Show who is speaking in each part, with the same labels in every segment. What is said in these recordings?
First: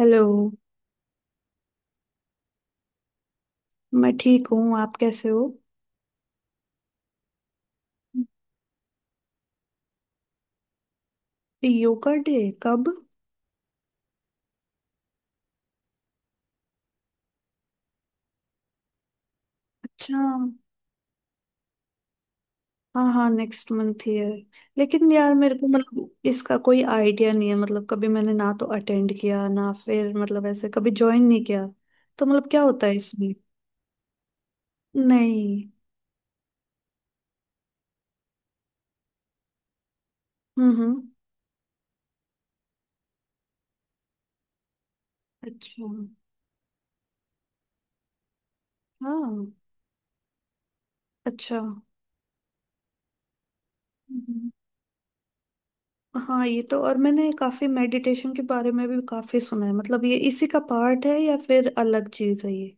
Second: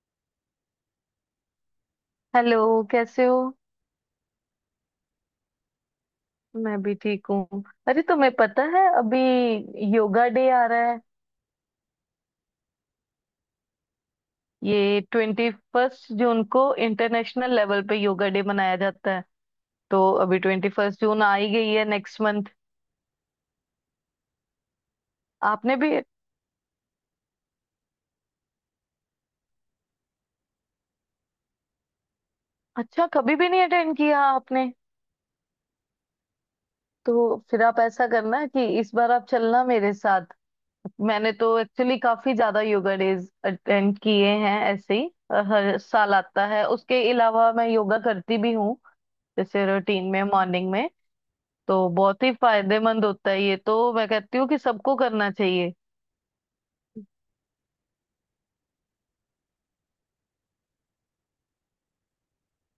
Speaker 1: Hello.
Speaker 2: Hello. कैसे हो?
Speaker 1: मैं ठीक हूँ। आप कैसे हो?
Speaker 2: मैं भी ठीक हूँ। अरे तुम्हें पता है अभी योगा डे आ रहा है।
Speaker 1: योगा डे? कब?
Speaker 2: ये 21st जून को इंटरनेशनल लेवल पे योगा डे मनाया जाता है। तो
Speaker 1: अच्छा।
Speaker 2: अभी 21st जून आ ही गई है नेक्स्ट मंथ।
Speaker 1: हाँ हाँ, नेक्स्ट मंथ ही है। लेकिन यार, मेरे को
Speaker 2: आपने भी?
Speaker 1: मतलब इसका कोई आइडिया नहीं है। मतलब कभी मैंने ना तो अटेंड किया ना फिर मतलब ऐसे कभी ज्वाइन नहीं किया। तो मतलब क्या होता है
Speaker 2: अच्छा,
Speaker 1: इसमें?
Speaker 2: कभी भी नहीं अटेंड किया आपने?
Speaker 1: नहीं।
Speaker 2: तो फिर आप ऐसा करना कि इस बार आप चलना मेरे साथ।
Speaker 1: हम्म।
Speaker 2: मैंने तो एक्चुअली काफी ज्यादा योगा डेज अटेंड किए हैं ऐसे ही। हर
Speaker 1: अच्छा।
Speaker 2: साल आता है। उसके अलावा मैं योगा करती भी हूँ,
Speaker 1: हाँ।
Speaker 2: जैसे रूटीन में मॉर्निंग में।
Speaker 1: अच्छा।
Speaker 2: तो बहुत ही फायदेमंद होता है, ये तो मैं कहती हूँ
Speaker 1: हम्म,
Speaker 2: कि सबको करना चाहिए।
Speaker 1: हाँ, ये तो। और मैंने काफी मेडिटेशन के बारे में भी काफी सुना है। मतलब ये इसी का पार्ट है या फिर अलग चीज है ये?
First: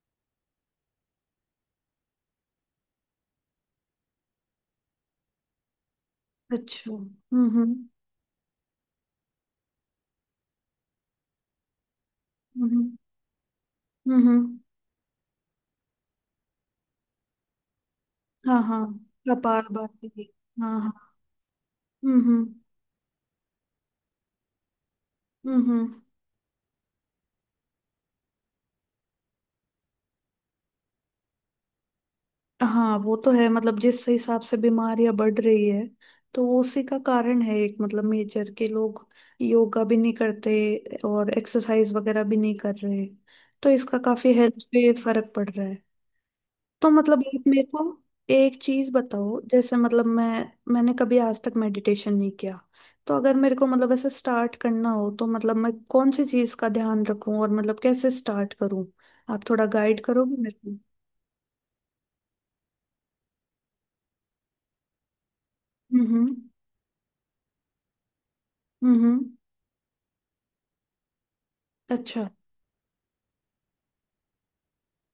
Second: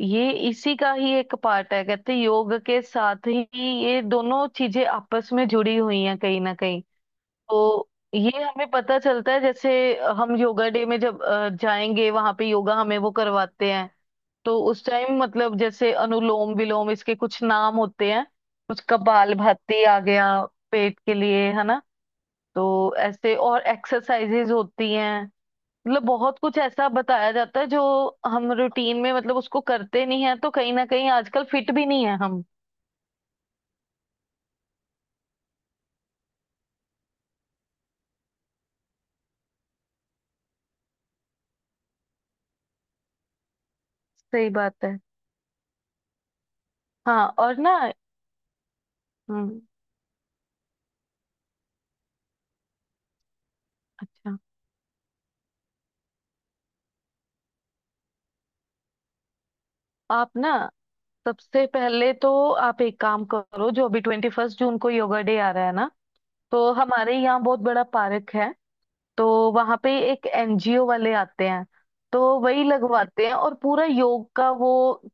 Speaker 2: ये इसी का ही एक पार्ट है, कहते हैं योग के साथ ही ये दोनों चीजें आपस में जुड़ी हुई हैं कहीं ना कहीं।
Speaker 1: अच्छा। हम्म।
Speaker 2: तो ये हमें पता चलता है, जैसे हम योगा डे में जब जाएंगे वहां पे योगा
Speaker 1: हम्म
Speaker 2: हमें वो करवाते हैं।
Speaker 1: हम्म। हम्म।
Speaker 2: तो उस टाइम मतलब जैसे अनुलोम विलोम, इसके कुछ नाम होते हैं।
Speaker 1: हाँ हाँ।
Speaker 2: कुछ कपाल
Speaker 1: कपाल
Speaker 2: भाती आ
Speaker 1: भाती?
Speaker 2: गया,
Speaker 1: हाँ
Speaker 2: पेट
Speaker 1: हाँ।
Speaker 2: के लिए है ना।
Speaker 1: हम्म।
Speaker 2: तो ऐसे और एक्सरसाइजेज होती हैं।
Speaker 1: हम्म, हम्म।
Speaker 2: मतलब बहुत कुछ ऐसा बताया जाता है जो हम रूटीन में मतलब उसको करते नहीं है, तो कहीं ना कहीं आजकल फिट भी नहीं है हम।
Speaker 1: हाँ, वो तो है। मतलब जिस हिसाब से बीमारियां बढ़ रही है, तो वो उसी का कारण है। एक मतलब मेजर के लोग योगा भी नहीं करते और एक्सरसाइज वगैरह भी नहीं कर रहे, तो इसका काफी
Speaker 2: सही
Speaker 1: हेल्थ
Speaker 2: बात
Speaker 1: पे
Speaker 2: है।
Speaker 1: फर्क पड़ रहा है। तो मतलब
Speaker 2: हाँ
Speaker 1: आप
Speaker 2: और
Speaker 1: मेरे
Speaker 2: ना।
Speaker 1: को एक चीज बताओ।
Speaker 2: हम्म।
Speaker 1: जैसे मतलब मैंने कभी आज तक मेडिटेशन नहीं किया। तो अगर मेरे को मतलब ऐसे
Speaker 2: अच्छा,
Speaker 1: स्टार्ट करना हो, तो मतलब मैं कौन सी चीज का ध्यान रखूं और मतलब कैसे स्टार्ट करूं? आप थोड़ा गाइड
Speaker 2: आप
Speaker 1: करोगे
Speaker 2: ना
Speaker 1: मेरे को?
Speaker 2: सबसे पहले तो आप एक काम करो। जो अभी 21st जून को योगा डे आ रहा है ना,
Speaker 1: हम्म
Speaker 2: तो हमारे यहाँ बहुत बड़ा पार्क है।
Speaker 1: हम्म।
Speaker 2: तो वहां पे एक एनजीओ वाले आते हैं। तो
Speaker 1: अच्छा।
Speaker 2: वही लगवाते हैं और पूरा योग का वो,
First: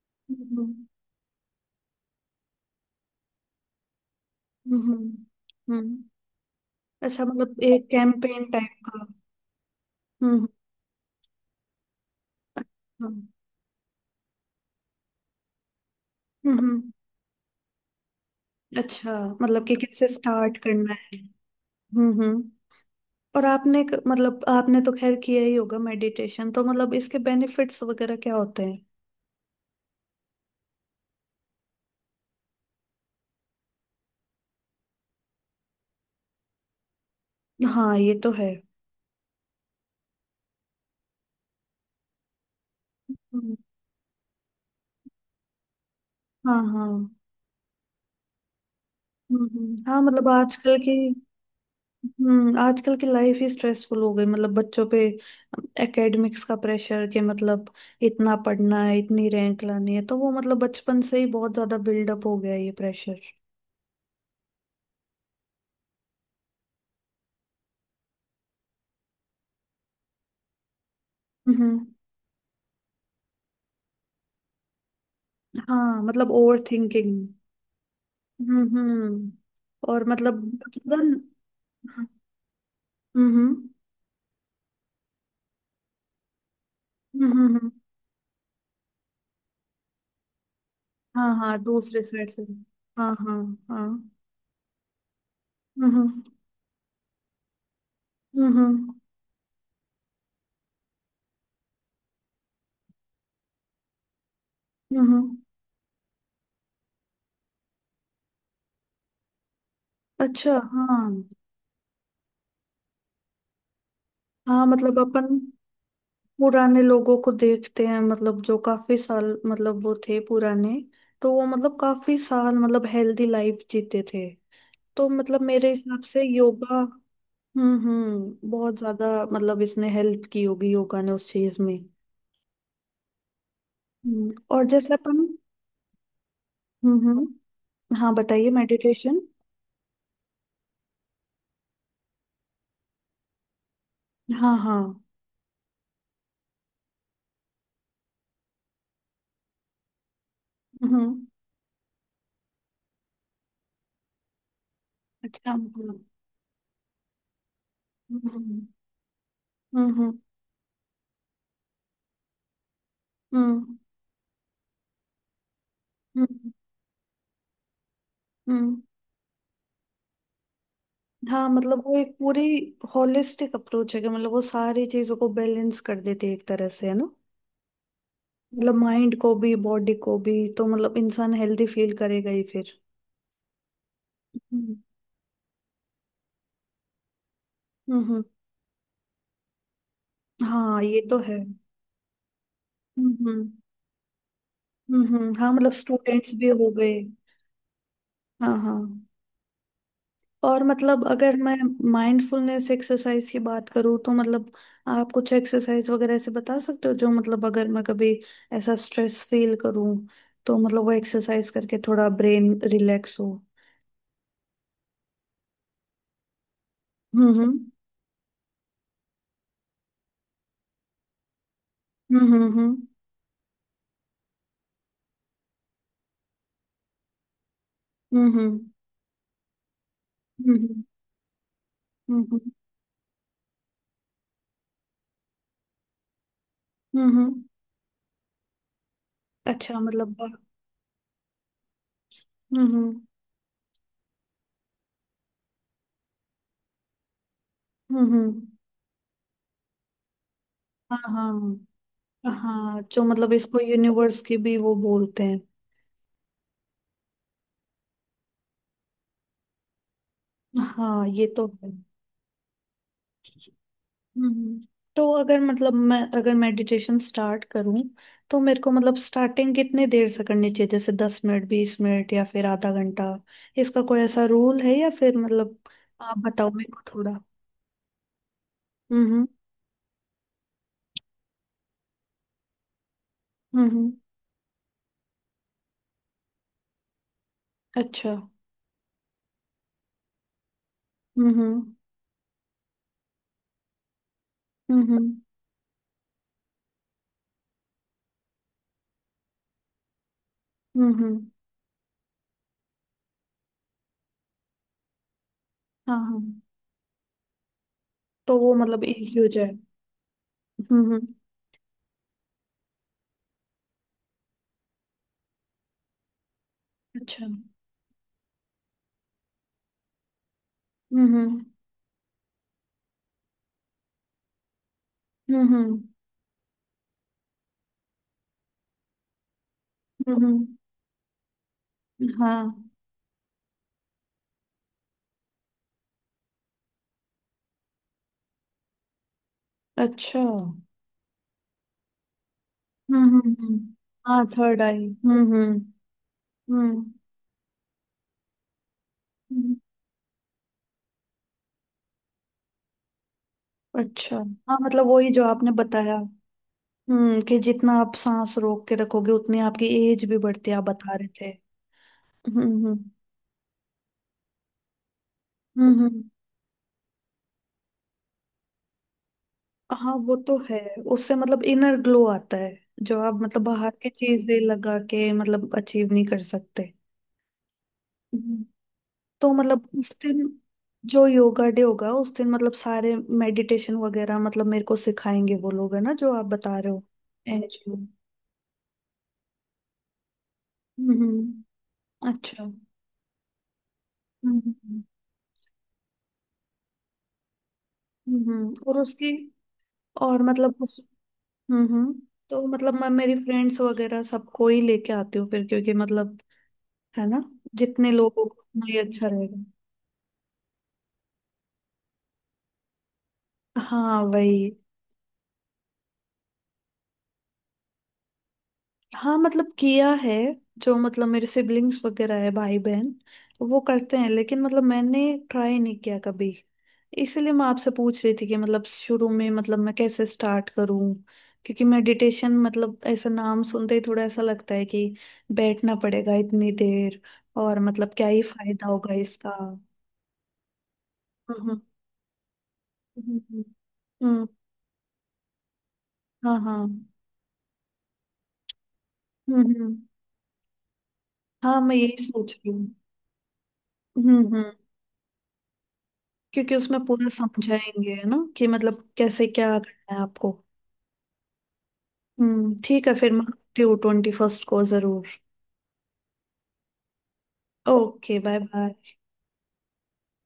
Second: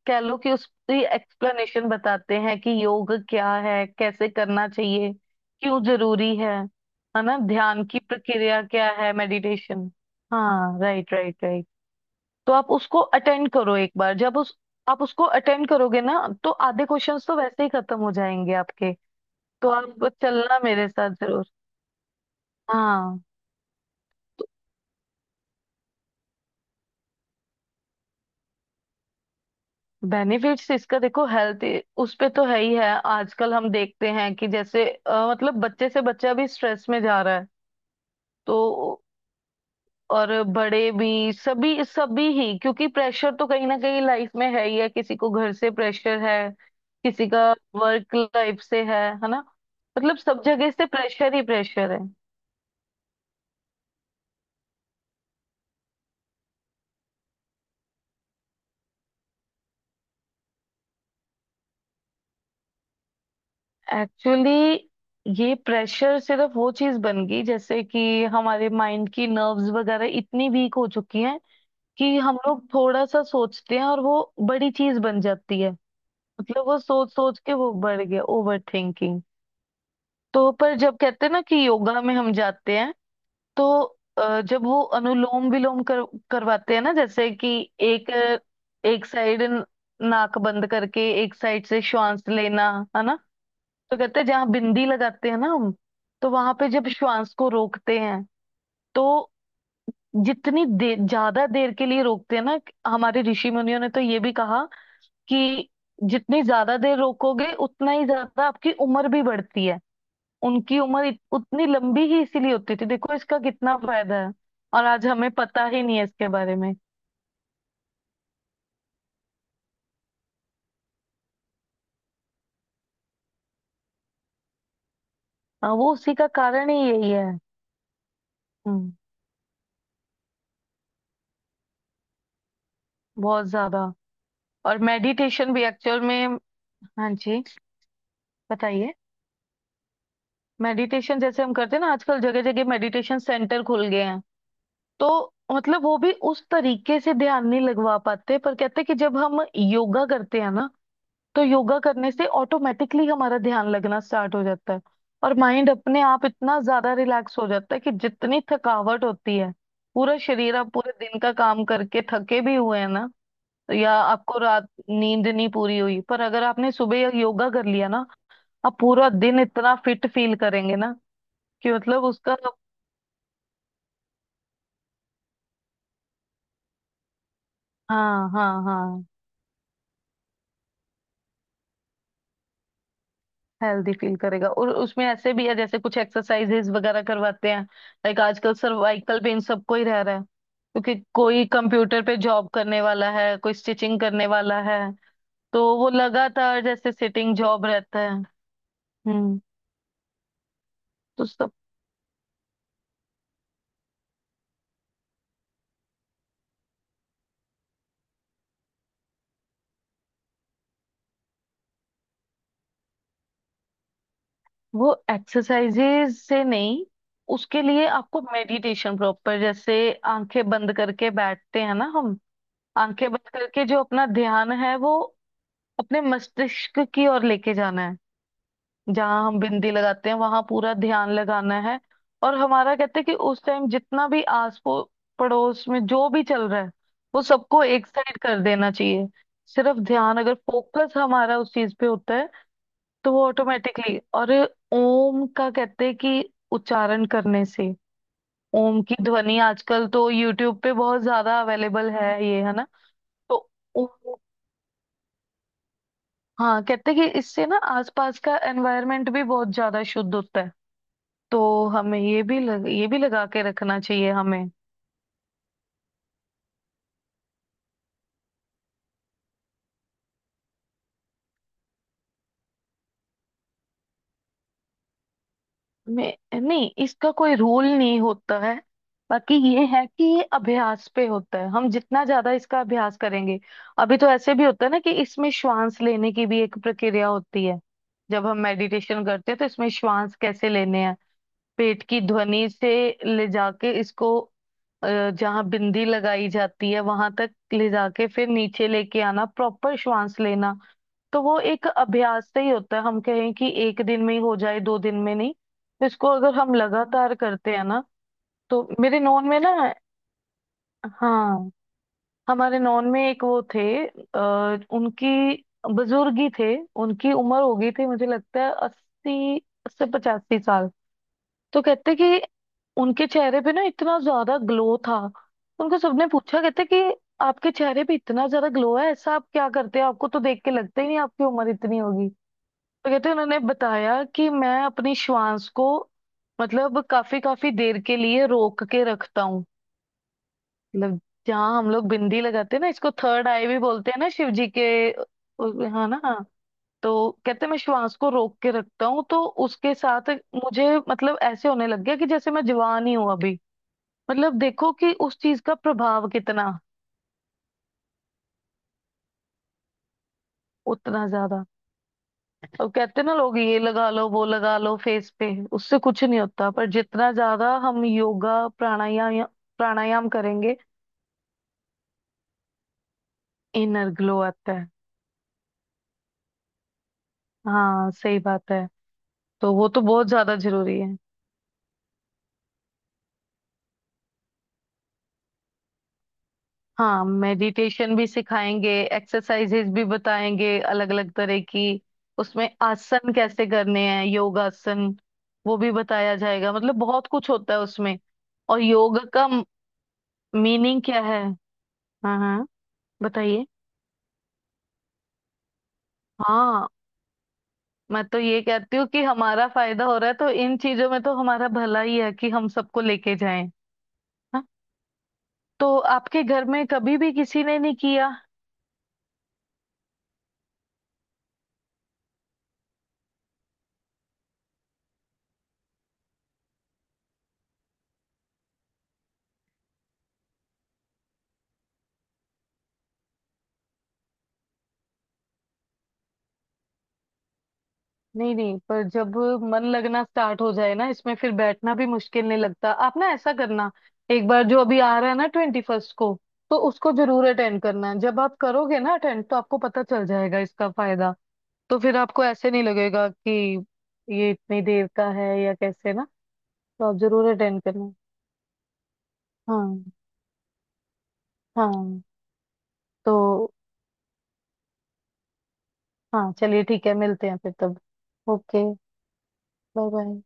Speaker 2: कह लो कि
Speaker 1: हम्म
Speaker 2: उसकी एक्सप्लेनेशन बताते हैं कि योग क्या है, कैसे करना
Speaker 1: हम्म।
Speaker 2: चाहिए, क्यों
Speaker 1: हम्म।
Speaker 2: जरूरी है
Speaker 1: अच्छा,
Speaker 2: ना?
Speaker 1: मतलब
Speaker 2: ध्यान
Speaker 1: एक
Speaker 2: की
Speaker 1: कैंपेन
Speaker 2: प्रक्रिया
Speaker 1: टाइप
Speaker 2: क्या
Speaker 1: का?
Speaker 2: है, मेडिटेशन।
Speaker 1: हम्म
Speaker 2: हाँ, राइट राइट राइट। तो आप उसको
Speaker 1: हम्म।
Speaker 2: अटेंड करो एक बार। जब उस, आप उसको अटेंड करोगे ना, तो
Speaker 1: हम्म।
Speaker 2: आधे क्वेश्चंस तो वैसे ही खत्म हो जाएंगे आपके।
Speaker 1: अच्छा। मतलब
Speaker 2: तो
Speaker 1: कि कैसे
Speaker 2: आप
Speaker 1: स्टार्ट
Speaker 2: चलना मेरे
Speaker 1: करना
Speaker 2: साथ
Speaker 1: है।
Speaker 2: जरूर।
Speaker 1: हम्म।
Speaker 2: हाँ, तो
Speaker 1: और आपने मतलब आपने तो खैर किया ही होगा मेडिटेशन। तो मतलब इसके बेनिफिट्स वगैरह क्या होते हैं?
Speaker 2: बेनिफिट्स इसका देखो, हेल्थ उस पे तो है ही है। आजकल हम देखते हैं कि जैसे मतलब बच्चे से बच्चा भी स्ट्रेस में जा रहा है।
Speaker 1: हाँ, ये तो है।
Speaker 2: तो और बड़े भी सभी सभी ही, क्योंकि प्रेशर तो
Speaker 1: हम्म,
Speaker 2: कहीं ना कहीं लाइफ में है ही है। किसी को घर से प्रेशर है,
Speaker 1: हाँ हाँ।
Speaker 2: किसी का वर्क लाइफ से है ना?
Speaker 1: हम्म। हाँ,
Speaker 2: मतलब
Speaker 1: मतलब
Speaker 2: सब जगह
Speaker 1: आजकल
Speaker 2: से
Speaker 1: की।
Speaker 2: प्रेशर ही प्रेशर है।
Speaker 1: आजकल की लाइफ ही स्ट्रेसफुल हो गई। मतलब बच्चों पे एकेडमिक्स का प्रेशर के मतलब इतना पढ़ना है, इतनी रैंक लानी है, तो वो मतलब बचपन से ही बहुत ज्यादा बिल्डअप हो गया है ये प्रेशर।
Speaker 2: एक्चुअली ये प्रेशर सिर्फ वो चीज बन गई, जैसे कि हमारे माइंड की नर्व्स वगैरह इतनी वीक हो चुकी हैं
Speaker 1: हम्म।
Speaker 2: कि हम लोग थोड़ा सा सोचते हैं और वो बड़ी चीज बन जाती है।
Speaker 1: हाँ, मतलब ओवर
Speaker 2: मतलब वो सोच
Speaker 1: थिंकिंग।
Speaker 2: सोच के वो बढ़ गया, ओवर थिंकिंग।
Speaker 1: हम्म। और मतलब
Speaker 2: तो
Speaker 1: बहुत
Speaker 2: पर जब
Speaker 1: ज्यादा।
Speaker 2: कहते हैं ना कि योगा में हम जाते हैं,
Speaker 1: हम्म।
Speaker 2: तो जब वो अनुलोम विलोम कर करवाते हैं ना, जैसे कि
Speaker 1: हम्म।
Speaker 2: एक एक साइड नाक बंद करके
Speaker 1: हाँ
Speaker 2: एक
Speaker 1: हाँ,
Speaker 2: साइड से
Speaker 1: दूसरे
Speaker 2: श्वास
Speaker 1: साइड से।
Speaker 2: लेना, है
Speaker 1: हाँ
Speaker 2: ना?
Speaker 1: हाँ। हाँ।
Speaker 2: तो कहते हैं जहाँ बिंदी लगाते हैं ना हम,
Speaker 1: हम्म। हम्म।
Speaker 2: तो वहां पे जब श्वास को रोकते हैं,
Speaker 1: हम्म
Speaker 2: तो जितनी देर, ज्यादा देर के लिए रोकते हैं ना, हमारे ऋषि मुनियों ने तो ये भी कहा
Speaker 1: हम्म।
Speaker 2: कि जितनी ज्यादा देर रोकोगे उतना ही ज्यादा आपकी उम्र भी बढ़ती है।
Speaker 1: अच्छा,
Speaker 2: उनकी
Speaker 1: हाँ।
Speaker 2: उम्र उतनी लंबी ही इसीलिए होती थी। देखो इसका कितना फायदा है,
Speaker 1: हाँ,
Speaker 2: और
Speaker 1: मतलब
Speaker 2: आज हमें
Speaker 1: अपन
Speaker 2: पता ही नहीं है इसके बारे में।
Speaker 1: पुराने लोगों को देखते हैं, मतलब जो काफी साल मतलब वो थे पुराने, तो वो मतलब काफी साल मतलब हेल्दी लाइफ जीते थे। तो मतलब मेरे
Speaker 2: हाँ, वो
Speaker 1: हिसाब
Speaker 2: उसी
Speaker 1: से
Speaker 2: का कारण ही
Speaker 1: योगा।
Speaker 2: यही है।
Speaker 1: हम्म, बहुत
Speaker 2: हम्म,
Speaker 1: ज्यादा। मतलब इसने हेल्प की होगी योगा ने उस चीज में।
Speaker 2: बहुत ज्यादा।
Speaker 1: और
Speaker 2: और
Speaker 1: जैसे अपन।
Speaker 2: मेडिटेशन भी एक्चुअल में, हाँ जी
Speaker 1: हम्म। हाँ, बताइए
Speaker 2: बताइए।
Speaker 1: मेडिटेशन।
Speaker 2: मेडिटेशन जैसे हम करते हैं ना, आजकल जगह जगह मेडिटेशन सेंटर खुल गए हैं।
Speaker 1: हाँ हाँ।
Speaker 2: तो मतलब वो भी उस तरीके से ध्यान नहीं लगवा पाते, पर कहते हैं कि जब हम योगा करते हैं ना,
Speaker 1: हम्म।
Speaker 2: तो योगा करने से ऑटोमेटिकली हमारा ध्यान लगना स्टार्ट हो जाता है। और
Speaker 1: अच्छा,
Speaker 2: माइंड अपने
Speaker 1: मतलब।
Speaker 2: आप इतना ज्यादा रिलैक्स हो जाता है कि जितनी
Speaker 1: हम्म
Speaker 2: थकावट होती है,
Speaker 1: हम्म।
Speaker 2: पूरा शरीर, आप पूरे दिन का काम करके थके भी हुए हैं ना,
Speaker 1: हम्म,
Speaker 2: या आपको रात नींद नहीं पूरी हुई, पर
Speaker 1: हम्म। हम्म,
Speaker 2: अगर आपने सुबह योगा कर लिया ना, आप
Speaker 1: हम्म।
Speaker 2: पूरा दिन इतना फिट फील करेंगे ना,
Speaker 1: हाँ,
Speaker 2: कि
Speaker 1: मतलब वो
Speaker 2: मतलब
Speaker 1: एक
Speaker 2: उसका,
Speaker 1: पूरी होलिस्टिक अप्रोच है कि मतलब वो सारी चीजों को बैलेंस कर देती है एक तरह से, है ना?
Speaker 2: हाँ हाँ
Speaker 1: मतलब
Speaker 2: हाँ,
Speaker 1: माइंड को भी, बॉडी को भी। तो मतलब इंसान हेल्दी फील करेगा ही फिर।
Speaker 2: हेल्दी फील करेगा। और
Speaker 1: हम्म
Speaker 2: उसमें ऐसे भी है जैसे कुछ एक्सरसाइजेस वगैरह करवाते हैं। लाइक
Speaker 1: हम्म।
Speaker 2: आजकल सर्वाइकल पेन सबको ही रह रहा है,
Speaker 1: हाँ,
Speaker 2: क्योंकि
Speaker 1: ये तो है।
Speaker 2: कोई कंप्यूटर पे जॉब करने वाला है,
Speaker 1: हम्म।
Speaker 2: कोई स्टिचिंग करने वाला है।
Speaker 1: हाँ,
Speaker 2: तो
Speaker 1: मतलब
Speaker 2: वो
Speaker 1: स्टूडेंट्स भी
Speaker 2: लगातार
Speaker 1: हो
Speaker 2: जैसे
Speaker 1: गए।
Speaker 2: सिटिंग जॉब रहता है।
Speaker 1: हाँ हाँ।
Speaker 2: हम्म।
Speaker 1: और मतलब
Speaker 2: तो
Speaker 1: अगर
Speaker 2: सब,
Speaker 1: मैं माइंडफुलनेस एक्सरसाइज की बात करूँ, तो मतलब आप कुछ एक्सरसाइज वगैरह ऐसे बता सकते हो जो मतलब अगर मैं कभी ऐसा स्ट्रेस फील करूँ, तो मतलब वो एक्सरसाइज करके थोड़ा ब्रेन रिलैक्स हो।
Speaker 2: वो एक्सरसाइजेस से नहीं, उसके
Speaker 1: हम्म।
Speaker 2: लिए आपको मेडिटेशन प्रॉपर, जैसे आंखें बंद करके बैठते हैं ना हम।
Speaker 1: हम्म।
Speaker 2: आंखें बंद करके जो अपना ध्यान है वो अपने मस्तिष्क की ओर लेके जाना है।
Speaker 1: हम्म
Speaker 2: जहाँ हम बिंदी लगाते हैं, वहां पूरा
Speaker 1: हम्म।
Speaker 2: ध्यान लगाना है। और
Speaker 1: हम्म
Speaker 2: हमारा कहते हैं कि उस टाइम जितना भी पड़ोस में जो भी चल रहा है,
Speaker 1: हम्म।
Speaker 2: वो
Speaker 1: हम्म।
Speaker 2: सबको एक साइड कर देना चाहिए। सिर्फ
Speaker 1: अच्छा, मतलब।
Speaker 2: ध्यान, अगर फोकस हमारा उस चीज पे होता है,
Speaker 1: हम्म।
Speaker 2: तो वो ऑटोमेटिकली, और ओम का कहते हैं कि उच्चारण करने से,
Speaker 1: हम्म।
Speaker 2: ओम की ध्वनि आजकल तो यूट्यूब पे
Speaker 1: हाँ
Speaker 2: बहुत
Speaker 1: हाँ
Speaker 2: ज्यादा अवेलेबल है ये, है ना?
Speaker 1: हाँ, जो मतलब
Speaker 2: तो
Speaker 1: इसको
Speaker 2: ओम,
Speaker 1: यूनिवर्स की भी वो बोलते हैं।
Speaker 2: हाँ, कहते हैं कि इससे ना आसपास का एनवायरनमेंट भी बहुत ज्यादा शुद्ध होता है।
Speaker 1: हाँ, ये तो
Speaker 2: तो
Speaker 1: है।
Speaker 2: हमें ये भी लगा के रखना चाहिए हमें।
Speaker 1: हम्म। तो अगर मतलब मैं अगर मेडिटेशन स्टार्ट करूं, तो मेरे को मतलब स्टार्टिंग कितने देर से करनी चाहिए? जैसे 10 मिनट, 20 मिनट या फिर आधा घंटा? इसका कोई ऐसा रूल है या फिर मतलब आप बताओ
Speaker 2: नहीं,
Speaker 1: मेरे को
Speaker 2: इसका
Speaker 1: थोड़ा।
Speaker 2: कोई रूल नहीं होता है।
Speaker 1: हम्म
Speaker 2: बाकी ये है कि ये अभ्यास पे होता है, हम जितना ज्यादा इसका अभ्यास करेंगे।
Speaker 1: हम्म। हम्म।
Speaker 2: अभी तो ऐसे भी होता है ना कि इसमें श्वास लेने की भी एक प्रक्रिया होती है।
Speaker 1: अच्छा।
Speaker 2: जब हम मेडिटेशन करते हैं तो इसमें श्वास कैसे लेने हैं,
Speaker 1: हम्म।
Speaker 2: पेट की ध्वनि से ले जाके इसको, अ,
Speaker 1: हम्म
Speaker 2: जहाँ बिंदी लगाई जाती है वहां तक ले जाके फिर नीचे लेके आना, प्रॉपर श्वास लेना।
Speaker 1: हम्म,
Speaker 2: तो
Speaker 1: हम्म।
Speaker 2: वो एक अभ्यास से ही होता है, हम कहें कि एक दिन में ही हो जाए, दो दिन में, नहीं। तो
Speaker 1: हाँ
Speaker 2: इसको
Speaker 1: हाँ।
Speaker 2: अगर हम लगातार करते हैं ना,
Speaker 1: तो वो
Speaker 2: तो
Speaker 1: मतलब
Speaker 2: मेरे
Speaker 1: इजी हो
Speaker 2: नॉन में
Speaker 1: जाए।
Speaker 2: ना,
Speaker 1: हम्म हम्म।
Speaker 2: हाँ, हमारे नॉन में एक वो थे, उनकी, बुजुर्ग ही थे, उनकी
Speaker 1: अच्छा।
Speaker 2: उम्र हो गई थी, मुझे लगता है 80 से 85 साल।
Speaker 1: हम्म।
Speaker 2: तो कहते कि उनके चेहरे पे ना इतना ज्यादा ग्लो था।
Speaker 1: हम्म
Speaker 2: उनको
Speaker 1: हम्म,
Speaker 2: सबने पूछा, कहते कि आपके चेहरे पे इतना ज्यादा ग्लो है, ऐसा आप क्या करते हैं, आपको तो देख
Speaker 1: हम्म,
Speaker 2: के लगता ही नहीं आपकी उम्र इतनी होगी। तो
Speaker 1: हाँ।
Speaker 2: कहते हैं, उन्होंने बताया कि मैं अपनी श्वास को मतलब काफी काफी देर के लिए रोक के रखता हूँ।
Speaker 1: अच्छा।
Speaker 2: मतलब जहाँ हम लोग बिंदी लगाते हैं ना, इसको
Speaker 1: हम्म।
Speaker 2: थर्ड आई भी
Speaker 1: हम्म।
Speaker 2: बोलते हैं ना,
Speaker 1: हाँ,
Speaker 2: शिव जी
Speaker 1: थर्ड
Speaker 2: के
Speaker 1: आई। हम्म।
Speaker 2: हाँ ना।
Speaker 1: हम्म।
Speaker 2: तो कहते हैं, मैं श्वास को रोक के रखता हूँ, तो
Speaker 1: हम्म।
Speaker 2: उसके साथ मुझे मतलब ऐसे होने लग गया कि जैसे मैं जवान ही हूँ अभी।
Speaker 1: अच्छा।
Speaker 2: मतलब
Speaker 1: हाँ,
Speaker 2: देखो
Speaker 1: मतलब
Speaker 2: कि
Speaker 1: वही
Speaker 2: उस
Speaker 1: जो
Speaker 2: चीज
Speaker 1: आपने
Speaker 2: का
Speaker 1: बताया।
Speaker 2: प्रभाव कितना,
Speaker 1: कि जितना आप सांस रोक के रखोगे उतनी आपकी एज भी बढ़ती है, आप बता
Speaker 2: उतना
Speaker 1: रहे थे।
Speaker 2: ज्यादा। अब
Speaker 1: हम्म।
Speaker 2: कहते हैं ना लोग ये लगा लो वो लगा लो फेस पे,
Speaker 1: हम्म
Speaker 2: उससे
Speaker 1: हम्म।
Speaker 2: कुछ नहीं होता, पर जितना ज्यादा हम योगा,
Speaker 1: हाँ,
Speaker 2: प्राणायाम
Speaker 1: वो तो
Speaker 2: करेंगे,
Speaker 1: है। उससे मतलब इनर ग्लो आता है। जो आप मतलब बाहर की
Speaker 2: इनर ग्लो
Speaker 1: चीजें
Speaker 2: आता है।
Speaker 1: लगा के मतलब अचीव नहीं कर सकते।
Speaker 2: हाँ, सही
Speaker 1: हम्म।
Speaker 2: बात है।
Speaker 1: तो
Speaker 2: तो
Speaker 1: मतलब
Speaker 2: वो तो
Speaker 1: उस
Speaker 2: बहुत
Speaker 1: दिन
Speaker 2: ज्यादा जरूरी है।
Speaker 1: जो योगा डे होगा, उस दिन मतलब सारे मेडिटेशन वगैरह मतलब मेरे को सिखाएंगे वो लोग, है ना, जो आप बता रहे हो?
Speaker 2: हाँ,
Speaker 1: एनजीओ।
Speaker 2: मेडिटेशन भी सिखाएंगे, एक्सरसाइजेज भी बताएंगे अलग अलग तरह
Speaker 1: हम्म।
Speaker 2: की। उसमें
Speaker 1: अच्छा।
Speaker 2: आसन कैसे करने हैं,
Speaker 1: हम्म
Speaker 2: योगासन, वो भी बताया जाएगा। मतलब बहुत कुछ होता है उसमें।
Speaker 1: हम्म।
Speaker 2: और
Speaker 1: और
Speaker 2: योग
Speaker 1: उसकी।
Speaker 2: का
Speaker 1: और मतलब उस।
Speaker 2: मीनिंग क्या है,
Speaker 1: हम्म।
Speaker 2: हाँ हाँ
Speaker 1: तो मतलब मैं मेरी
Speaker 2: बताइए।
Speaker 1: फ्रेंड्स वगैरह सबको ही लेके आती हूँ फिर, क्योंकि मतलब।
Speaker 2: हाँ,
Speaker 1: है ना? जितने
Speaker 2: मैं तो
Speaker 1: लोगों को
Speaker 2: ये
Speaker 1: उतना
Speaker 2: कहती
Speaker 1: ही
Speaker 2: हूँ कि
Speaker 1: अच्छा रहेगा।
Speaker 2: हमारा फायदा हो रहा है, तो इन चीजों में तो हमारा भला ही है कि हम सबको लेके जाएं।
Speaker 1: हाँ, वही।
Speaker 2: हाँ? तो आपके घर में कभी भी किसी ने नहीं किया?
Speaker 1: हाँ, मतलब किया है। जो मतलब मेरे सिबलिंग्स वगैरह है, भाई बहन। वो करते हैं लेकिन मतलब मैंने ट्राई नहीं किया कभी। इसलिए मैं आपसे पूछ रही थी कि मतलब शुरू में मतलब मैं कैसे स्टार्ट करूं? क्योंकि मेडिटेशन मतलब ऐसा नाम सुनते ही थोड़ा ऐसा लगता है कि बैठना पड़ेगा इतनी देर, और मतलब क्या ही
Speaker 2: नहीं नहीं,
Speaker 1: फायदा
Speaker 2: पर
Speaker 1: होगा
Speaker 2: जब
Speaker 1: इसका?
Speaker 2: मन लगना स्टार्ट हो जाए ना इसमें, फिर
Speaker 1: हम्म
Speaker 2: बैठना भी मुश्किल नहीं लगता। आप ना
Speaker 1: हम्म।
Speaker 2: ऐसा करना,
Speaker 1: हम्म।
Speaker 2: एक बार जो अभी आ रहा है ना 21st को,
Speaker 1: हाँ हाँ।
Speaker 2: तो उसको जरूर अटेंड करना है। जब आप करोगे ना अटेंड, तो आपको
Speaker 1: हम्म।
Speaker 2: पता चल जाएगा इसका फायदा।
Speaker 1: हाँ, मैं
Speaker 2: तो फिर
Speaker 1: यही
Speaker 2: आपको
Speaker 1: सोच रही
Speaker 2: ऐसे नहीं
Speaker 1: हूँ।
Speaker 2: लगेगा कि ये
Speaker 1: हम्म।
Speaker 2: इतनी देर का है या कैसे, ना?
Speaker 1: क्योंकि उसमें
Speaker 2: तो आप
Speaker 1: पूरा
Speaker 2: जरूर अटेंड करना।
Speaker 1: समझाएंगे, है ना, कि मतलब कैसे क्या
Speaker 2: हाँ,
Speaker 1: करना है आपको।
Speaker 2: हाँ।
Speaker 1: ठीक है, फिर मैं
Speaker 2: तो
Speaker 1: आती हूँ 21st को जरूर।
Speaker 2: हाँ, चलिए ठीक है, मिलते हैं फिर तब।
Speaker 1: Okay, bye
Speaker 2: okay,
Speaker 1: bye.
Speaker 2: Bye bye.